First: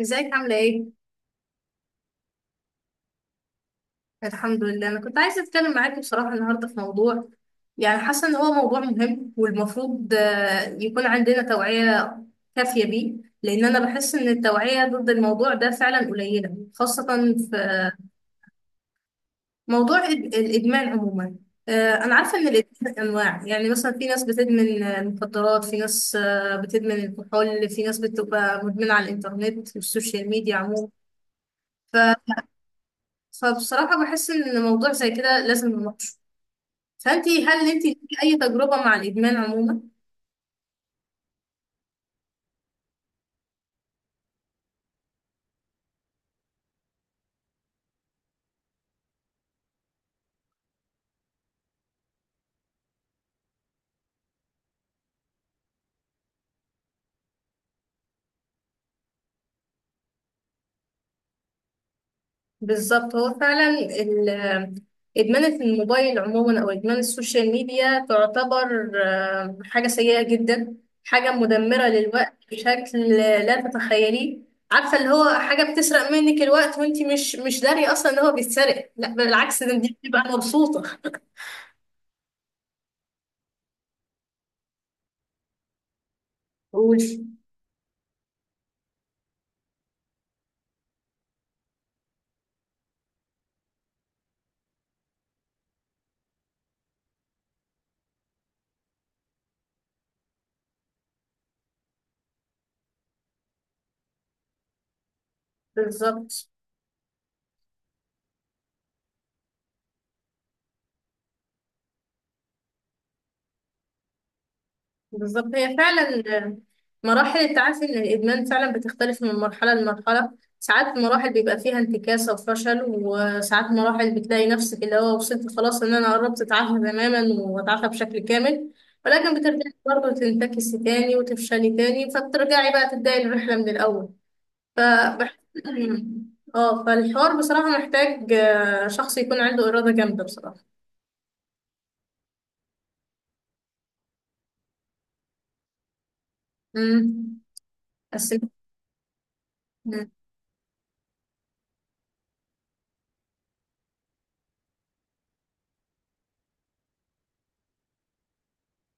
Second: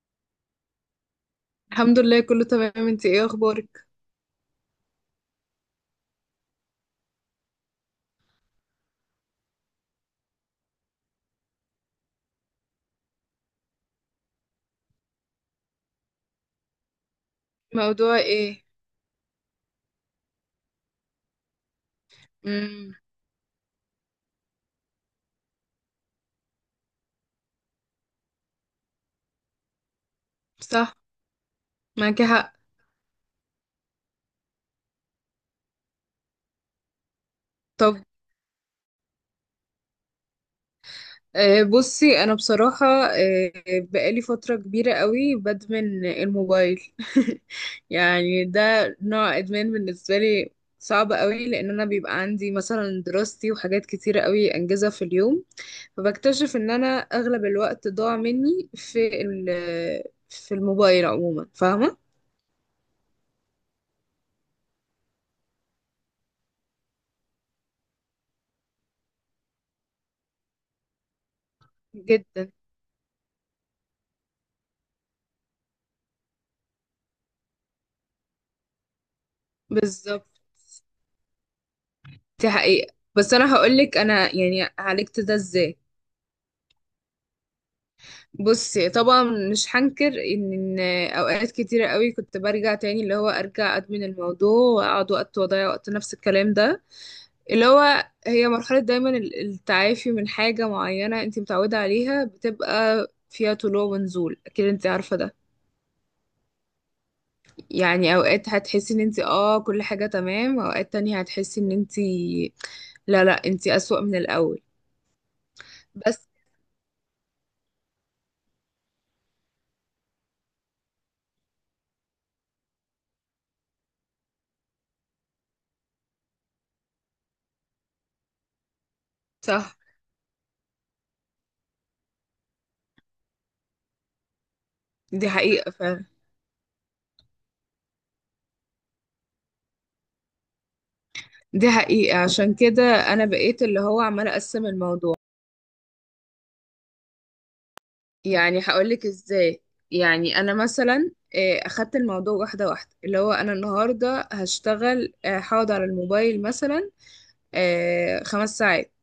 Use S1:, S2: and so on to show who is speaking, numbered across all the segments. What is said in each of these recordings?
S1: ازيك؟ عاملة ايه؟
S2: الحمد لله، كله تمام. انت ايه اخبارك؟
S1: الحمد لله. انا كنت عايزة اتكلم معاكي بصراحة النهاردة في موضوع، يعني حاسة ان هو موضوع مهم والمفروض يكون عندنا توعية كافية بيه. لان انا بحس ان التوعية ضد الموضوع ده فعلا قليلة، خاصة في
S2: موضوع ايه؟
S1: موضوع الادمان عموما. انا عارفة ان الادمان
S2: امم.
S1: انواع، يعني مثلا في ناس بتدمن المخدرات، في ناس بتدمن الكحول، في ناس بتبقى مدمنة على الانترنت والسوشيال ميديا عموما.
S2: صح. معاكي
S1: ف-
S2: حق.
S1: فبصراحة بحس ان موضوع زي كده لازم نناقشه. هل انتي
S2: طب،
S1: ليكي اي تجربة مع الادمان عموما؟
S2: بصي. انا بصراحة بقالي فترة كبيرة قوي بدمن الموبايل. يعني ده نوع ادمان بالنسبة لي، صعب قوي، لان انا بيبقى عندي مثلا دراستي وحاجات كتيرة قوي انجزها في اليوم. فبكتشف ان انا اغلب الوقت ضاع مني في في الموبايل عموما، فاهمة؟
S1: بالظبط، هو فعلا ادمان الموبايل عموما او ادمان السوشيال ميديا تعتبر حاجة سيئة جدا، حاجة مدمرة للوقت
S2: جدا.
S1: بشكل لا تتخيليه. عارفة اللي هو حاجة بتسرق منك الوقت وانتي مش دارية اصلا ان هو بيتسرق، لا، بالعكس، ده انتي بتبقى
S2: بالظبط.
S1: مبسوطة.
S2: دي حقيقة. بس انا هقولك انا يعني عالجت ده ازاي.
S1: قولي.
S2: بصي، طبعا مش هنكر إن اوقات كتيرة قوي كنت برجع تاني، اللي هو ارجع ادمن الموضوع واقعد وقت واضيع وقت، نفس الكلام ده. اللي هو هي مرحلة، دايما التعافي من حاجة معينة انت متعودة عليها بتبقى فيها طلوع ونزول، اكيد انت عارفة ده.
S1: بالظبط.
S2: يعني اوقات هتحسي ان انت اه كل حاجة تمام، اوقات تانية هتحسي ان انت لا، انت اسوأ من الاول.
S1: بالظبط، هي
S2: بس.
S1: فعلا مراحل التعافي من الإدمان فعلا بتختلف من مرحلة لمرحلة. ساعات مراحل بيبقى فيها انتكاسة وفشل، وساعات مراحل بتلاقي نفسك اللي هو وصلت خلاص، إن أنا قربت أتعافى تماما وأتعافى بشكل كامل، ولكن بترجعي
S2: صح.
S1: برضه تنتكسي تاني وتفشلي تاني، فبترجعي بقى تبدأي الرحلة من الأول.
S2: دي
S1: فبح...
S2: حقيقة فعلا.
S1: اه فالحوار بصراحة محتاج شخص يكون عنده إرادة جامدة بصراحة.
S2: دي حقيقة، عشان كده أنا بقيت اللي هو عمالة أقسم الموضوع.
S1: امم بس
S2: يعني هقولك إزاي. يعني أنا مثلا أخدت الموضوع واحدة واحدة، اللي هو أنا النهاردة هشتغل، هقعد على الموبايل مثلا 5 ساعات.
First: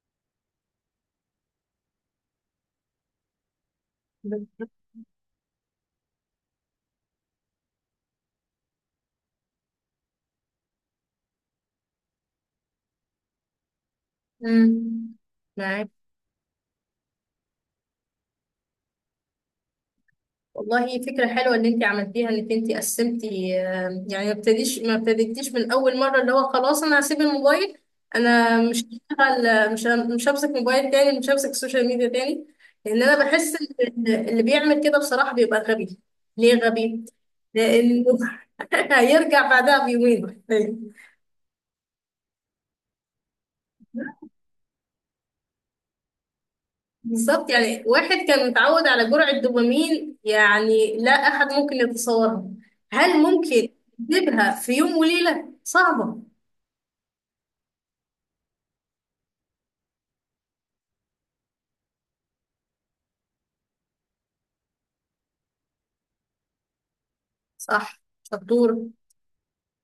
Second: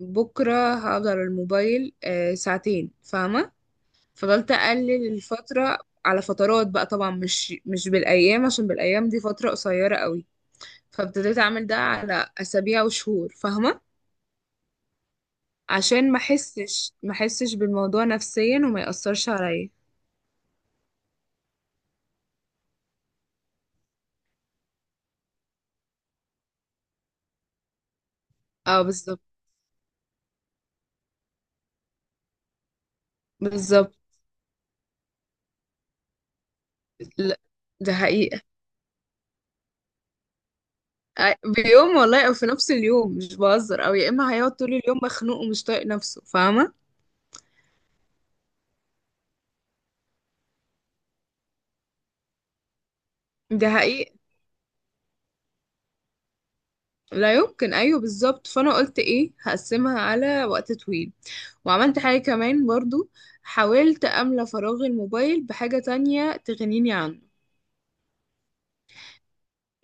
S2: بكرة هقعد على الموبايل 2 ساعة، فاهمة؟ فضلت أقلل الفترة على فترات بقى، طبعا مش بالأيام، عشان بالأيام دي فترة قصيرة قوي. فابتديت أعمل ده على أسابيع وشهور، فاهمة؟
S1: امم معاك.
S2: عشان ما احسش بالموضوع نفسيا وما يأثرش عليا.
S1: والله فكرة حلوة اللي انت عملتيها انك انت قسمتي. يعني ما ابتديتيش من اول مرة اللي هو خلاص انا هسيب الموبايل. انا
S2: اه
S1: مش
S2: بالظبط.
S1: هشتغل، مش همسك موبايل تاني، مش همسك السوشيال ميديا تاني، لان انا بحس
S2: بالظبط.
S1: ان اللي بيعمل كده بصراحة بيبقى غبي. ليه غبي؟
S2: لا، ده
S1: لانه
S2: حقيقة.
S1: هيرجع بعدها بيومين.
S2: بيوم والله، او في نفس اليوم، مش بهزر. او يا اما هيقعد طول اليوم مخنوق ومش طايق نفسه، فاهمة؟
S1: بالظبط، يعني واحد كان متعود على جرعة دوبامين يعني لا احد ممكن يتصورها. هل ممكن
S2: ده حقيقة.
S1: يجيبها في يوم وليلة؟ صعبة.
S2: لا يمكن، ايوه بالظبط. فانا قلت ايه، هقسمها على وقت طويل. وعملت حاجة كمان برضو، حاولت املى فراغ الموبايل بحاجة تانية تغنيني عنه.
S1: صح. شطورة.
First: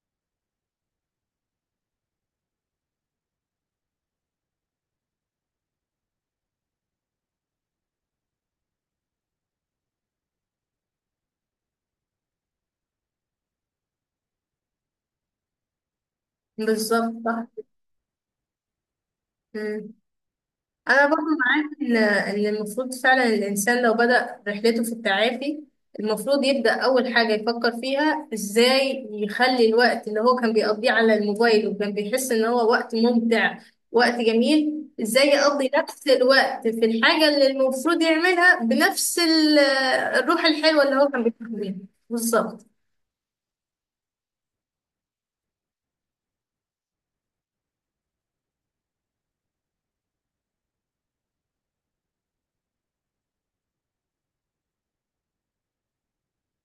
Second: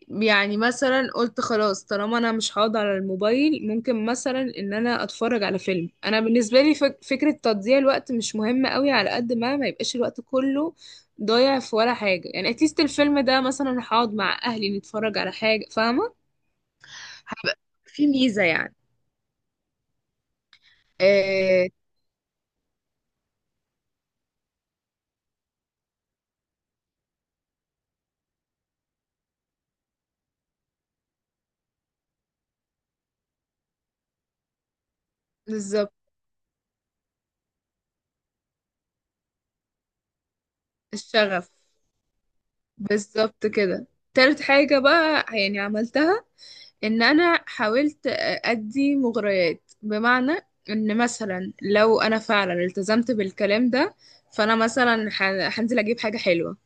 S2: يعني مثلا قلت خلاص، طالما انا مش هقعد على الموبايل ممكن مثلا ان انا اتفرج على فيلم. انا بالنسبه لي فكره تضييع الوقت مش مهمه قوي، على قد ما ما يبقاش الوقت كله ضايع في ولا حاجه. يعني اتليست الفيلم ده، مثلا هقعد مع اهلي نتفرج على حاجه، فاهمه؟
S1: بالظبط. صح.
S2: هبقى في ميزه يعني.
S1: مم. أنا برضو
S2: آه
S1: معاك، إن المفروض فعلا الإنسان لو بدأ رحلته في التعافي، المفروض يبدأ أول حاجة يفكر فيها إزاي يخلي الوقت اللي هو كان بيقضيه على الموبايل وكان بيحس إن هو وقت ممتع، وقت جميل، إزاي يقضي
S2: بالظبط.
S1: نفس الوقت في الحاجة اللي المفروض يعملها بنفس الروح الحلوة اللي هو كان
S2: الشغف.
S1: بيحبها. بالظبط.
S2: بالظبط كده. تالت حاجه بقى يعني عملتها ان انا حاولت ادي مغريات، بمعنى ان مثلا لو انا فعلا التزمت بالكلام ده فانا مثلا هنزل اجيب حاجة حلوة.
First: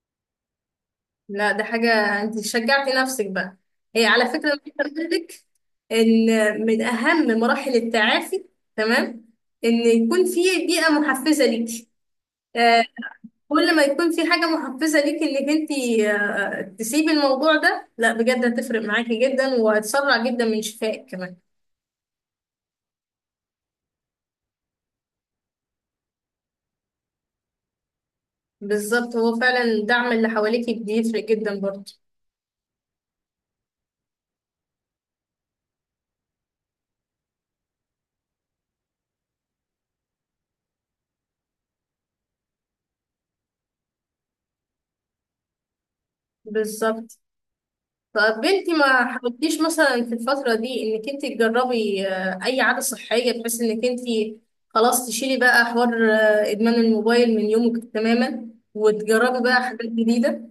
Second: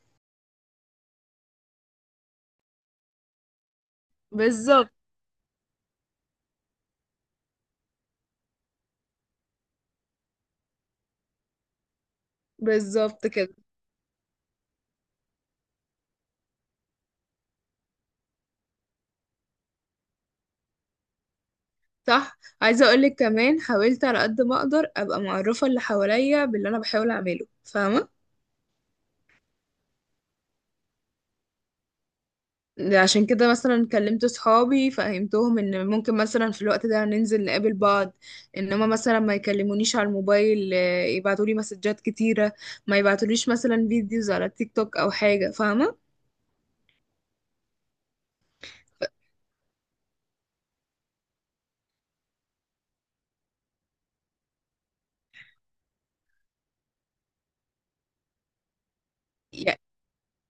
S1: لا، ده حاجة، انت شجعتي نفسك بقى. هي على فكرة انا
S2: بالظبط.
S1: عايزة اقول لك ان من اهم مراحل التعافي، تمام، ان يكون في بيئة محفزة ليكي. آه،
S2: بالظبط كده.
S1: كل ما يكون في حاجة محفزة ليكي انك انت تسيبي الموضوع ده، لا بجد هتفرق معاكي جدا وهتسرع جدا من شفائك كمان.
S2: صح. عايزة اقولك كمان حاولت على قد ما اقدر ابقى معرفة اللي حواليا باللي انا بحاول اعمله، فاهمة؟
S1: بالظبط، هو فعلا الدعم اللي حواليكي بيفرق جدا برضه.
S2: عشان كده مثلا كلمت صحابي، فهمتهم ان ممكن مثلا في الوقت ده ننزل نقابل بعض، انما مثلا ما يكلمونيش على الموبايل، يبعتوا لي مسجات كتيرة، ما يبعتوليش مثلا فيديوز على التيك توك او حاجة، فاهمة؟
S1: بالظبط. طب بنتي، ما حاولتيش مثلا في الفترة دي انك انت تجربي اي عادة صحية بحيث انك انت خلاص تشيلي بقى حوار ادمان الموبايل من يومك تماما، وتجربي بقى
S2: يع-
S1: حاجات جديدة،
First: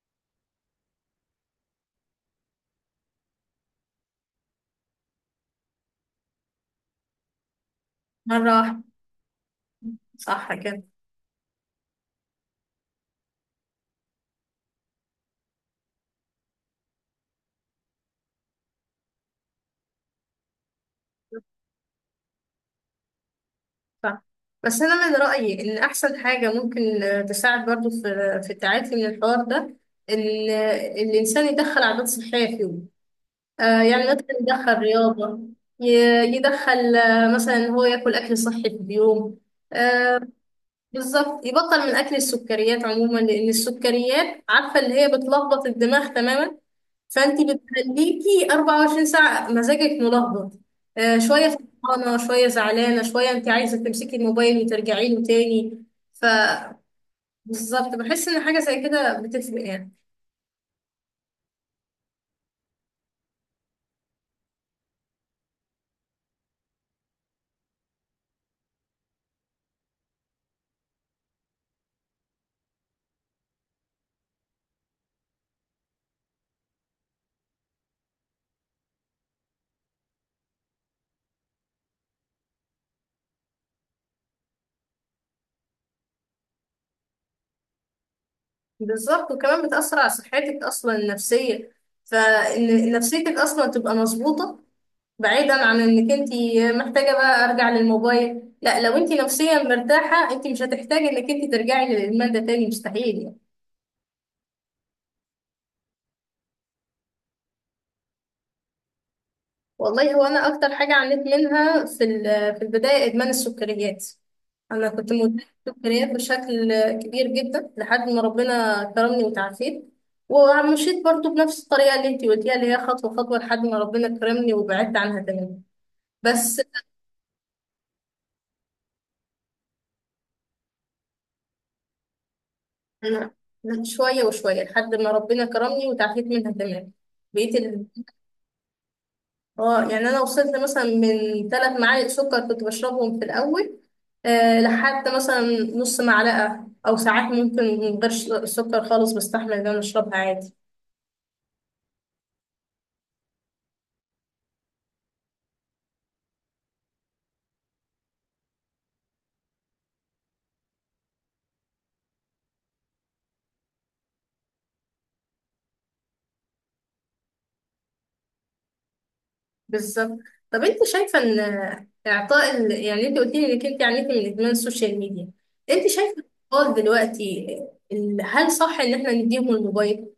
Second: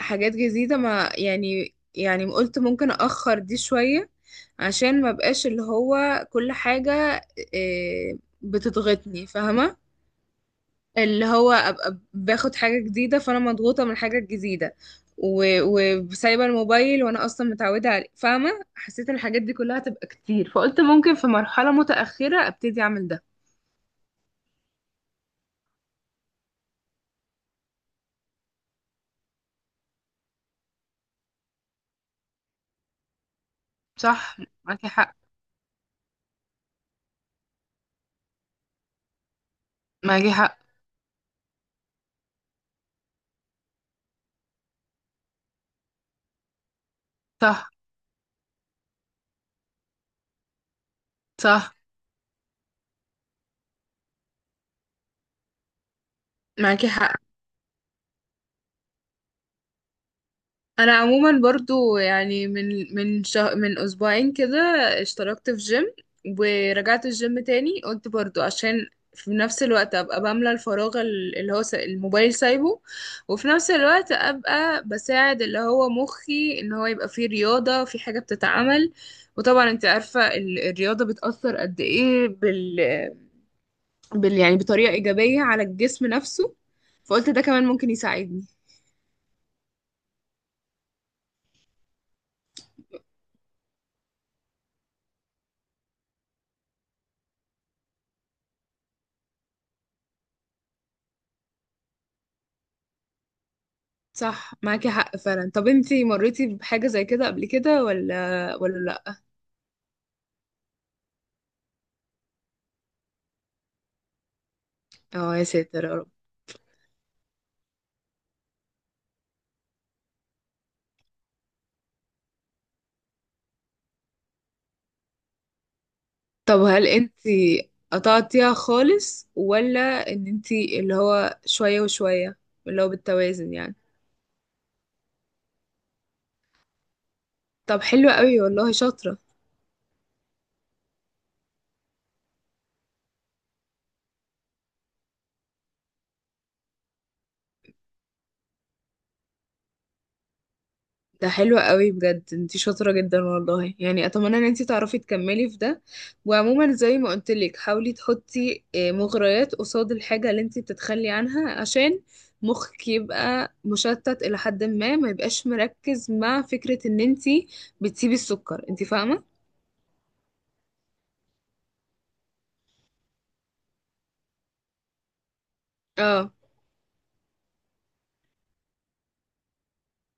S2: حاجات جديدة ما يعني، يعني قلت ممكن اخر دي شوية عشان ما بقاش اللي هو كل حاجة إيه،
S1: مرة واحدة؟
S2: بتضغطني، فاهمة؟
S1: صح كده.
S2: اللي هو ابقى باخد حاجه جديده، فانا مضغوطه من الحاجه الجديده و- وسايبه الموبايل وانا اصلا متعوده عليه، فاهمه؟ حسيت ان الحاجات دي كلها هتبقى كتير، فقلت ممكن في مرحله متاخره ابتدي اعمل ده.
S1: صح. بس انا من رأيي ان احسن حاجة ممكن تساعد برضو في في التعافي من الحوار ده، ان الانسان يدخل عادات صحية في يومه. يعني مثلا
S2: صح.
S1: يدخل
S2: معاكي حق.
S1: رياضة، يدخل مثلا إن هو ياكل اكل صحي في اليوم. آه،
S2: معاكي حق.
S1: بالظبط يبطل من اكل السكريات عموما، لان السكريات عارفه اللي هي بتلخبط الدماغ تماما. فانت
S2: صح.
S1: بتخليكي 24 ساعه مزاجك ملخبط، شويه
S2: صح.
S1: فرحانه، شويه زعلانه، شويه انت عايزه تمسكي الموبايل وترجعي له تاني. ف
S2: معاكي حق.
S1: بالظبط، بحس ان حاجه زي كده بتفرق يعني.
S2: انا عموما برضو يعني من 2 اسبوع كده اشتركت في جيم ورجعت الجيم تاني. قلت برضو عشان في نفس الوقت ابقى بملى الفراغ اللي هو الموبايل سايبه، وفي نفس الوقت ابقى بساعد اللي هو مخي ان هو يبقى فيه رياضة، في حاجة بتتعمل. وطبعا انت عارفة الرياضة بتأثر قد ايه يعني بطريقة ايجابية على الجسم نفسه. فقلت ده كمان ممكن يساعدني.
S1: بالظبط، وكمان بتاثر على صحتك اصلا النفسيه، فان نفسيتك اصلا تبقى مظبوطه، بعيدا عن انك انت محتاجه بقى ارجع للموبايل. لا، لو انت نفسيا مرتاحه انت مش هتحتاجي انك انت ترجعي للادمان ده تاني، مستحيل يعني.
S2: صح معاكي حق فعلا. طب انتي مريتي بحاجة زي كده قبل كده ولا لا؟
S1: والله، هو انا اكتر حاجه عانيت منها في في البدايه ادمان السكريات. انا كنت
S2: اه يا
S1: مدمنه
S2: ساتر يا رب.
S1: سكريات بشكل كبير جدا لحد ما ربنا كرمني وتعافيت. ومشيت برضو بنفس الطريقه اللي انت قلتيها، اللي هي خطوه خطوه، لحد ما ربنا كرمني وبعدت عنها تماما.
S2: طب
S1: بس
S2: هل انتي قطعتيها خالص، ولا ان انتي اللي هو شوية وشوية، اللي هو
S1: أنا
S2: بالتوازن يعني؟
S1: شويه وشويه لحد ما ربنا كرمني وتعافيت منها تماما. بقيت،
S2: طب حلو قوي والله، شاطرة.
S1: اه يعني انا وصلت مثلا من 3 معالق سكر كنت بشربهم في الاول، لحد مثلا نص معلقه، او ساعات ممكن من غير سكر خالص بستحمل ان انا اشربها عادي.
S2: ده حلو قوي بجد، انتي شاطرة جدا والله، يعني اتمنى ان انتي تعرفي تكملي في ده. وعموما زي ما قلتلك حاولي تحطي مغريات قصاد الحاجة اللي انتي بتتخلي عنها، عشان مخك يبقى مشتت الى حد ما، ما يبقاش مركز مع فكرة ان انتي بتسيبي السكر، انتي فاهمة؟
S1: بالظبط. طب انت شايفه ان اعطاء يعني انت قلت لي انك انت عانيتي من ادمان السوشيال ميديا، انت شايفه
S2: اه.
S1: الاطفال دلوقتي، هل صح ان احنا نديهم الموبايل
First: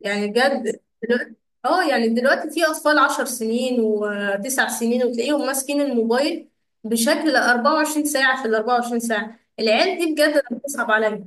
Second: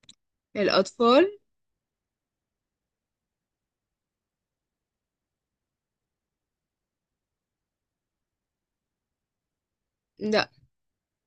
S1: يعني بجد دلوقتي؟
S2: الاطفال؟
S1: اه يعني دلوقتي في اطفال 10 سنين وتسع سنين وتلاقيهم ماسكين الموبايل بشكل 24 ساعة في ال 24 ساعة. العيال دي بجد
S2: لا
S1: أنا بتصعب عليا.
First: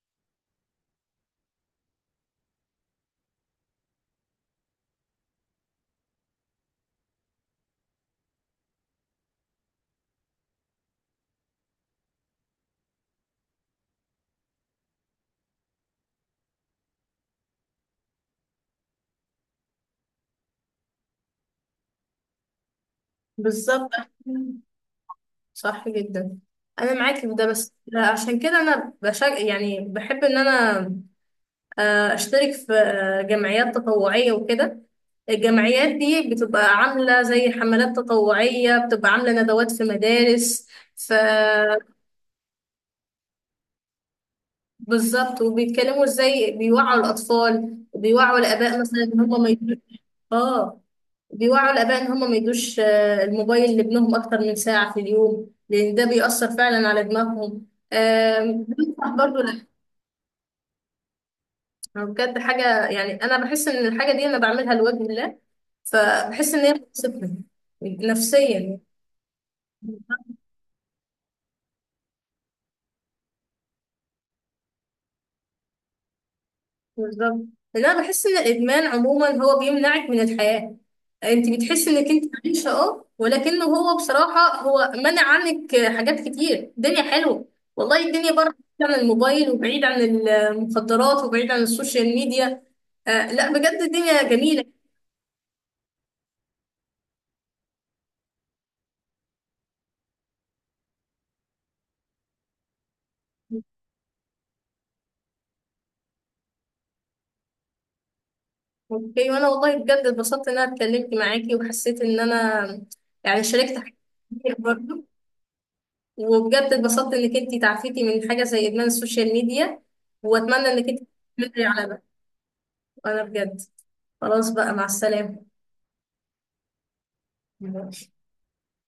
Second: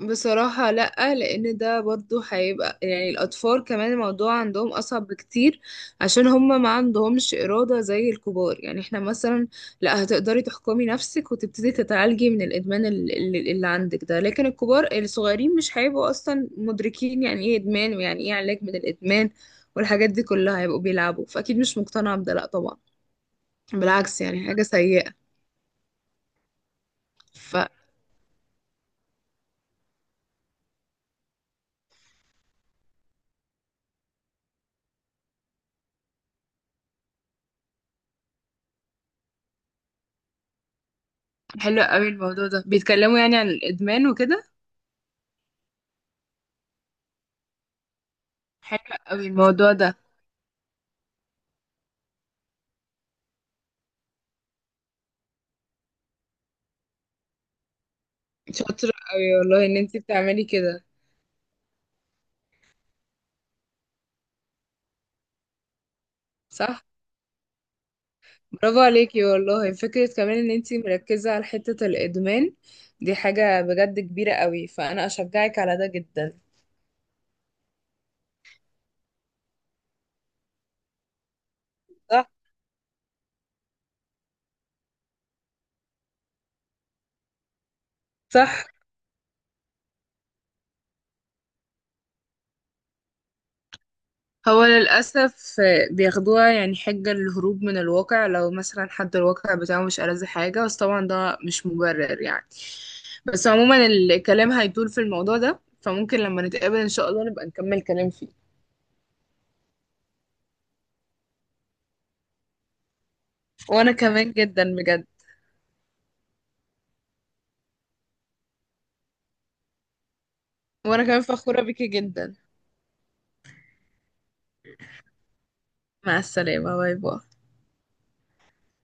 S2: بصراحة، لأ. لأن ده برضو هيبقى يعني الأطفال كمان الموضوع عندهم أصعب بكتير، عشان هما ما عندهمش إرادة زي الكبار. يعني احنا مثلا لأ، هتقدري تحكمي نفسك وتبتدي تتعالجي من الإدمان اللي عندك ده، لكن الكبار الصغيرين مش هيبقوا أصلا مدركين يعني إيه إدمان ويعني إيه علاج من الإدمان والحاجات دي كلها، هيبقوا بيلعبوا. فأكيد مش مقتنعة بده، لأ طبعا.
S1: بالظبط.
S2: بالعكس يعني، حاجة سيئة.
S1: صح جدا. انا معاكي في ده، بس
S2: فحلو
S1: عشان كده انا يعني بحب ان انا اشترك في جمعيات تطوعية وكده. الجمعيات دي بتبقى عاملة زي حملات تطوعية، بتبقى عاملة ندوات في مدارس، في
S2: قوي الموضوع ده، بيتكلموا يعني عن الادمان وكده.
S1: بالظبط، وبيتكلموا ازاي بيوعوا الاطفال وبيوعوا الاباء
S2: حلو
S1: مثلا ان
S2: قوي
S1: هم ما
S2: الموضوع
S1: يدوش.
S2: ده.
S1: اه بيوعوا الاباء ان هم ما يدوش الموبايل لابنهم اكتر من ساعه في اليوم، لان ده بيأثر فعلا على دماغهم.
S2: شاطرة
S1: بينصح
S2: قوي
S1: برضو.
S2: والله
S1: لا
S2: ان انتي بتعملي كده.
S1: بجد حاجه يعني انا بحس ان الحاجه دي انا بعملها لوجه الله، فبحس ان هي
S2: صح.
S1: بتبسطني
S2: برافو
S1: نفسيا.
S2: عليكي والله. فكرة كمان ان انتي مركزة على حتة الادمان دي حاجة بجد كبيرة قوي، فانا اشجعك على ده جدا.
S1: بالظبط، لأن انا بحس ان الادمان عموما هو بيمنعك من الحياه. انت بتحسي انك انت
S2: صح.
S1: عايشه، اه، ولكنه هو بصراحه هو منع عنك حاجات كتير. الدنيا حلوه، والله الدنيا بره،
S2: صح.
S1: بعيد عن الموبايل وبعيد عن المخدرات وبعيد عن السوشيال ميديا، لا بجد الدنيا
S2: هو
S1: جميله.
S2: للأسف بياخدوها يعني حجة للهروب من الواقع، لو مثلا حد الواقع بتاعه مش ألذ حاجة، بس طبعا ده مش مبرر يعني. بس عموما الكلام هيطول في الموضوع ده، فممكن لما نتقابل إن شاء الله نبقى نكمل كلام فيه.
S1: اوكي، وانا والله بجد اتبسطت ان انا اتكلمت معاكي، وحسيت ان انا يعني شاركت
S2: وأنا
S1: حاجات
S2: كمان
S1: كتير
S2: جدا بجد.
S1: برضه، وبجد اتبسطت انك انتي تعافيتي من حاجة زي ادمان السوشيال ميديا، واتمنى انك
S2: وأنا
S1: انتي
S2: كمان فخورة
S1: تستمري
S2: بيكي
S1: على ده.
S2: جدا.
S1: انا بجد خلاص بقى، مع السلامة.
S2: مع السلامة. باي باي.